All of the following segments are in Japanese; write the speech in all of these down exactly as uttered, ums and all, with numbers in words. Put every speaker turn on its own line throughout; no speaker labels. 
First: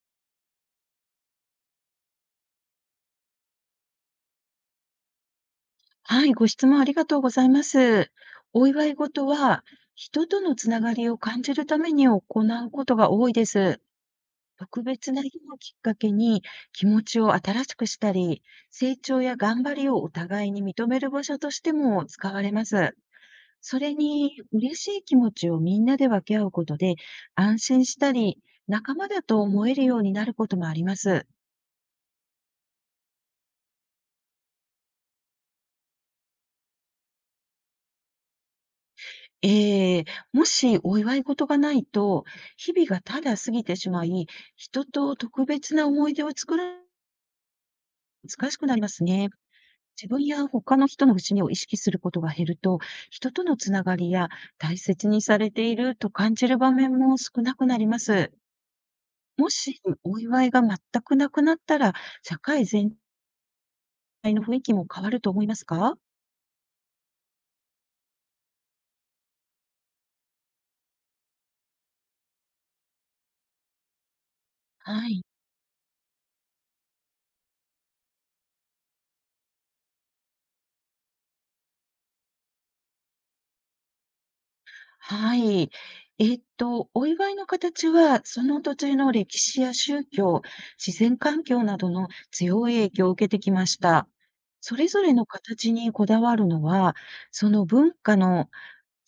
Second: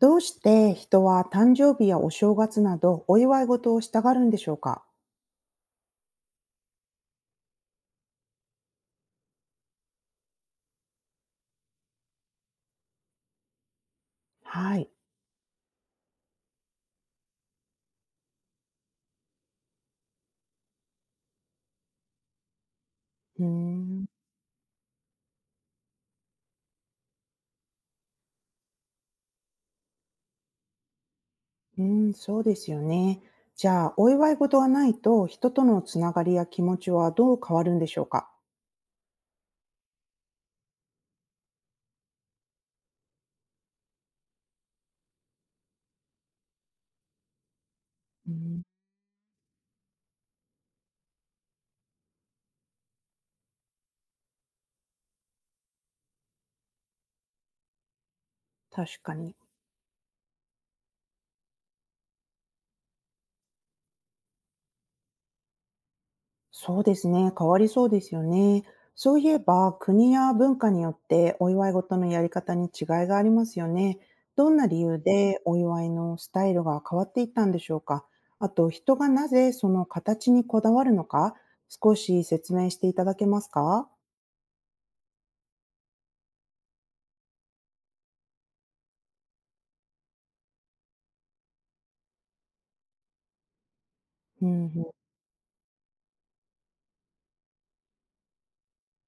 どうして人は誕生日やお正月などお祝い事をしたがるんでしょうか。
はい、ご質問ありがとうございます。お祝い事は、人とのつながりを感じるために行うことが多いです。
は
特
い。
別な日をきっかけに気持ちを新しくしたり、成長や頑張りをお互いに認める場所としても使われます。
うー
それ
ん、
に、嬉しい気持ちをみんなで分け合うことで、安心したり、仲間だと思えるようになることもあります。
うーん、そうですよね。じゃあ、お祝い事がないと人とのつながりや気持ちはどう変わるんでしょうか。
ええ、もしお祝い事がないと、日々がただ過ぎてしまい、人と特別な思い出を作るのが
う
難し
ん、
くなりますね。自分や他の人の節目を意識することが減ると、人とのつながりや大切にされていると感じる場面も少なくなります。
確かに。
もしお祝いが全くなくなったら、社会全体の雰囲気も変わると思いますか？
そうですね、変わりそうですよね。そういえば、国や文化によってお祝いごとのやり方に違いがありますよね。どんな理由
はい。
でお祝いのスタイルが変わっていったんでしょうか。あと、人がなぜその形にこだわるのか、少し説明していただけますか。
はい。えっと、お祝いの形は、その土地の歴史や宗教、自然環境などの強い影響を受けてきました。
うんうん、
それぞれの形にこだわるのは、その文化の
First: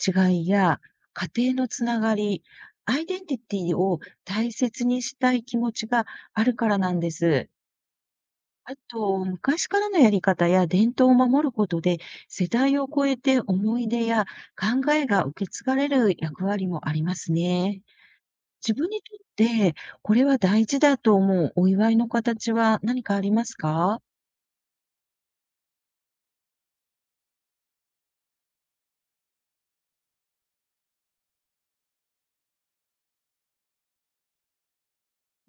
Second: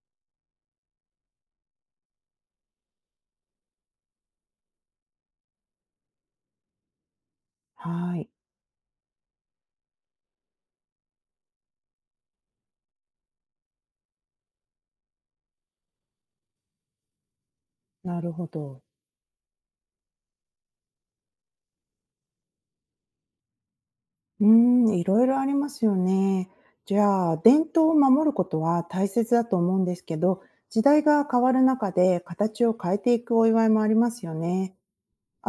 違いや家庭のつながり、アイデンティティを大切にしたい気持ちがあるからなんです。
はい、
あと、昔からのやり方や伝統を守ることで、世代を超えて思い出や考えが受け継がれる役割もありますね。
なるほ
自
ど。
分にとって、これは大事だと思うお祝いの形は何かありますか？
うん、いろいろありますよね。じゃあ、伝統を守ることは大切だと思うんですけど、時代が変わる中で形を変えていくお祝いもありますよね。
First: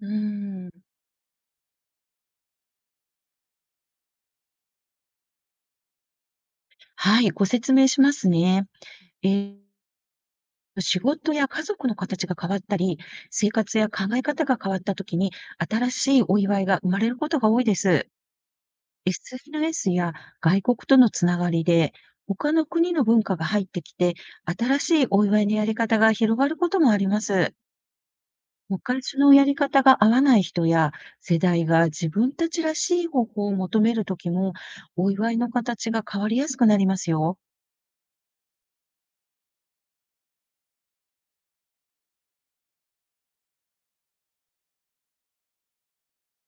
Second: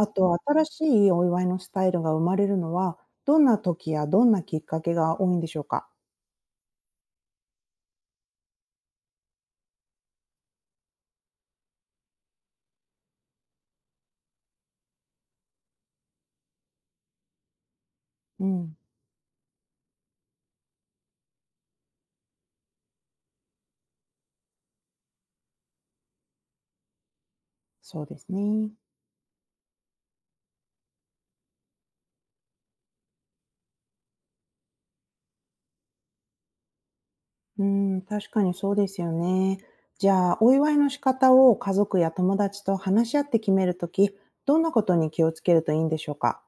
うー
と、新
ん、
しいお祝いのスタイルが生まれるのは、どんな時やどんなきっかけが多いんでしょうか。
はい、ご説明しますね。えー仕事や家族の形が変わったり、生活や考え方が変わったときに、新しいお祝いが生まれることが多いです。
うん、
エスエヌエス や外国とのつながりで、他の国の文化が入ってきて、新しいお祝いのやり方が広がることもあります。
そうですね。
昔のやり方が合わない人や、世代が自分たちらしい方法を求めるときも、お祝いの形が変わりやすくなりますよ。
うん、確かにそうですよね。じゃあ、お祝いの仕方を家族や友達と話し合って決めるとき、どんなことに気をつけるといいんでしょうか。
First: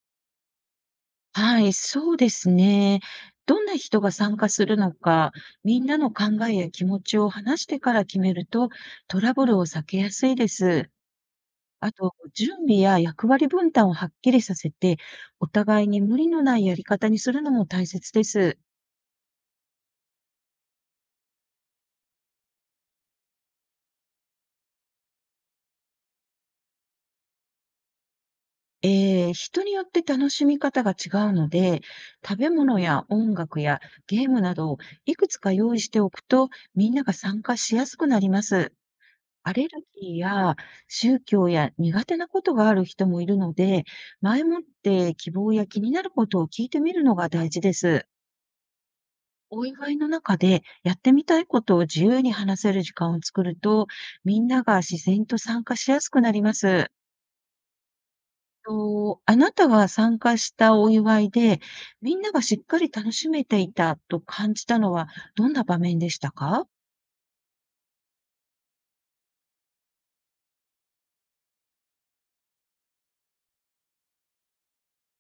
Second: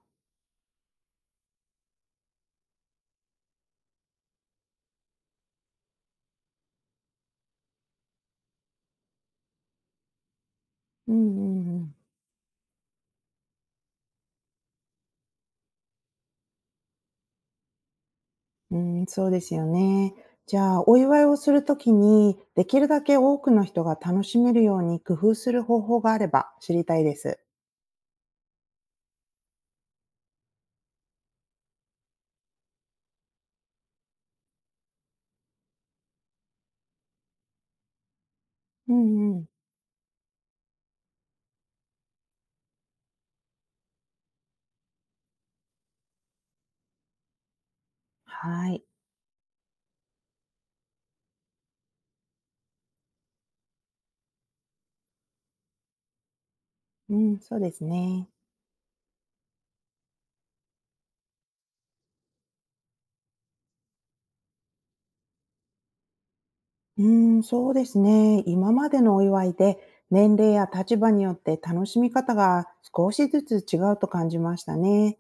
はい、そうですね。どんな人が参加するのか、みんなの考えや気持ちを話してから決めると、トラブルを避けやすいです。
うんうんう
あ
ん。
と、準備や役割分担をはっきりさせて、お互いに無理のないやり方にするのも大切です。
うん、そうですよね。じゃあ、お祝いをするときに、できるだけ多くの人が楽しめるように工夫する方法があれば知りたいです。
えー、人によって楽しみ方が違うので、食べ物や音楽やゲームなどをいくつか用意しておくと、みんなが参加しやすくなります。
うんうん。
アレルギーや宗教や苦手なことがある人もいるので、前もって希望や気になることを聞いてみるのが大事です。
はい。
お祝いの中でやってみたいことを自由に話せる時間を作ると、みんなが自然と参加しやすくなります。
うん、そうですね。
と、あなたが参加したお祝いで、みんながしっかり楽しめていたと感じたのはどんな場面でしたか？
うん、そうですね。今までのお祝いで、年齢や立場によって楽しみ方が少しずつ違うと感じましたね。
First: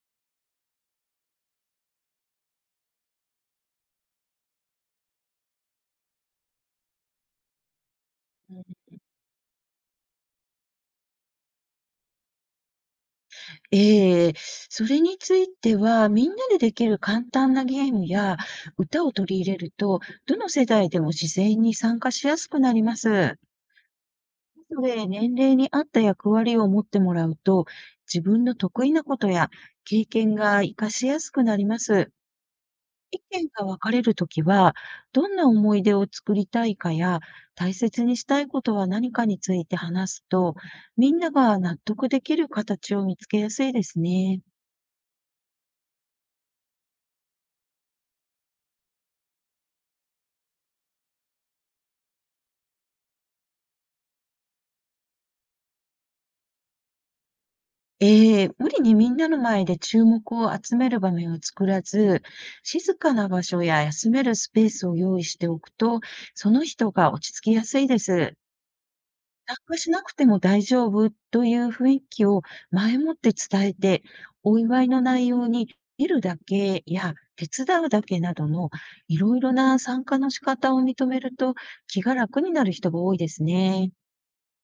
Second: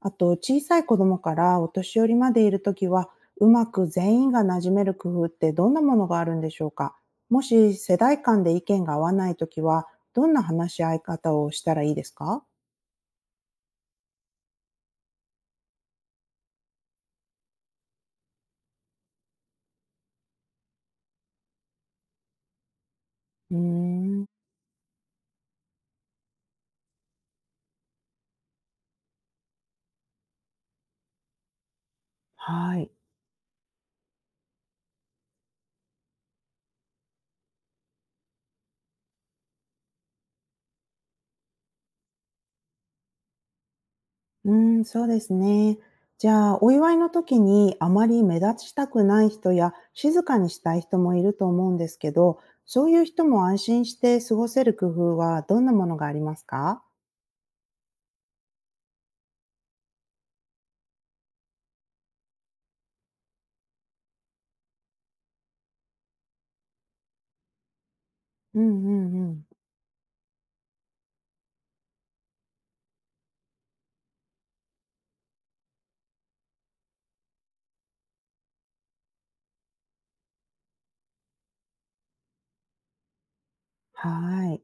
あと、小さい子供からお年寄りまでいるときは、うまく全員が馴染める工夫ってどんなものがあるんでしょうか。もし世代間で
う
意
ん、
見が合わないときは、どんな話し合い方をしたらいいですか。
ええ、それについては、みんなでできる簡単なゲームや歌を取り入れると、どの世代でも自然に参加しやすくなります。
うーん、
それ、年齢に合った役割を持ってもらうと、自分の得意なことや経験が活かしやすくなります。
はい。
意見が分かれるときは、どんな思い出を作りたいかや、大切にしたいことは何かについて話すと、みんなが納得できる形を見つけやすいですね。
うーん、そうですね。じゃあ、お祝いの時にあまり目立ちたくない人や静かにしたい人もいると思うんですけど、そういう人も安心して過ごせる工夫はどんなものがありますか。
ええ、無理にみんなの前で注目を集める場面を作らず、静かな場所や休めるスペースを用意しておくと、その人が落ち着きやすいです。
うんうんうん。
参加しなくても大丈夫という雰囲気を前もって伝えて、お祝いの内容に見るだけや手伝うだけなどのいろいろな参加の仕方を認めると気が楽になる人が多いですね。
はい。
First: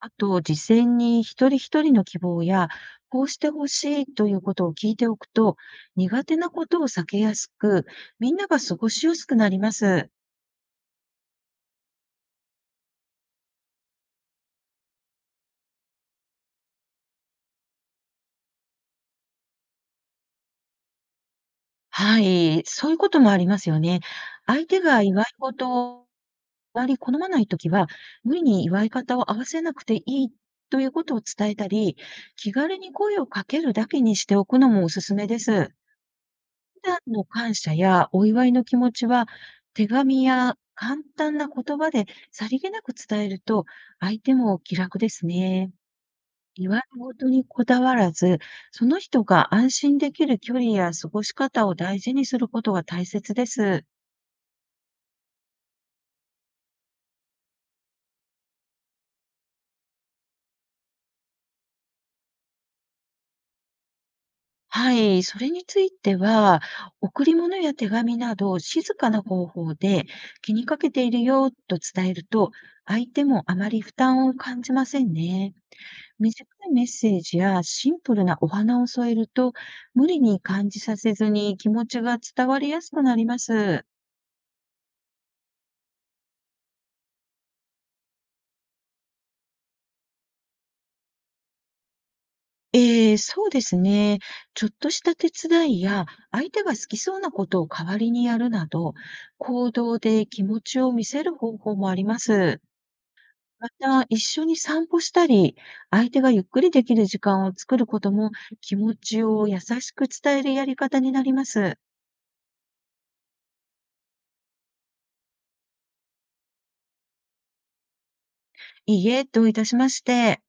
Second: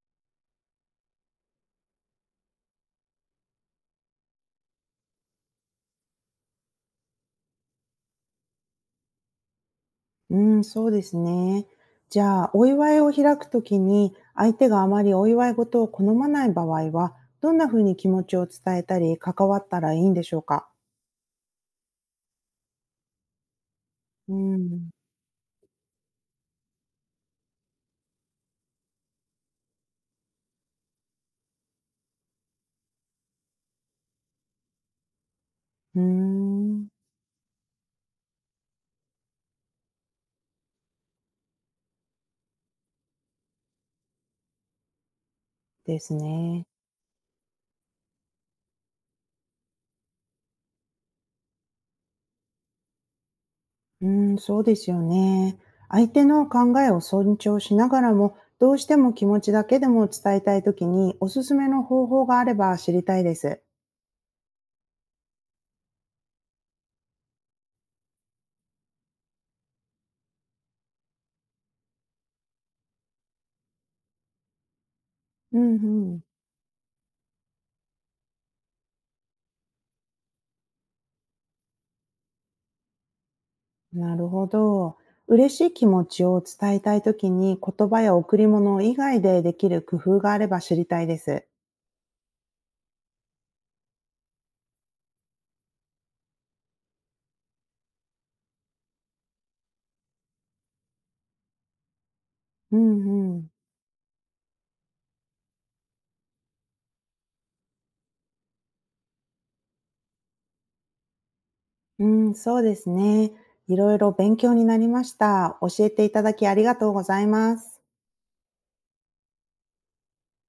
あと、事前に一人一人の希望や、こうしてほしいということを聞いておくと、苦手なことを避けやすく、みんなが過ごしやすくなります。
うん、そうですね。じゃあ、お祝いを開くときに、相手があまりお祝い事を好まない場合は、どんなふうに気持ちを伝えたり、関わったらいいんでしょうか？
はい、そういうこともありますよね。
う
相手
ん、
が祝い事周り好まないときは、無理に祝い方を合わせなくていいということを伝えたり、気軽に声をかけるだけにしておくのもおすすめです。
うーん、
普段の感謝やお祝いの気持ちは、手紙や簡単な言葉でさりげなく伝えると、相手も気楽ですね。
ですね。
祝い事にこだわらず、その人が安心できる距離や過ごし方を大事にすることが大切です。
うーん、そうですよね。相手の考えを尊重しながらも、どうしても気持ちだけでも伝えたいときに、おすすめの方法があれば知りたいです。
はい、それについては、贈り物や手紙など静かな方法で気にかけているよと伝えると、相手もあまり負担を感じませんね。
うんうん。
短いメッセージやシンプルなお花を添えると、無理に感じさせずに気持ちが伝わりやすくなります。
なるほど。嬉しい気持ちを伝えたいときに、言葉や贈り物以外でできる工夫があれば知りたいです。
ええ、そうですね。ちょっとした手伝いや、相手が好きそうなことを代わりにやるなど、行動で気持ちを見せる方法もあります。
うんうん。
また、一緒に散歩したり、相手がゆっくりできる時間を作ることも、気持ちを優しく伝えるやり方になります。
うん、そうですね。いろいろ勉強になりました。教えていただきありがとうございます。
いいえ、どういたしまして。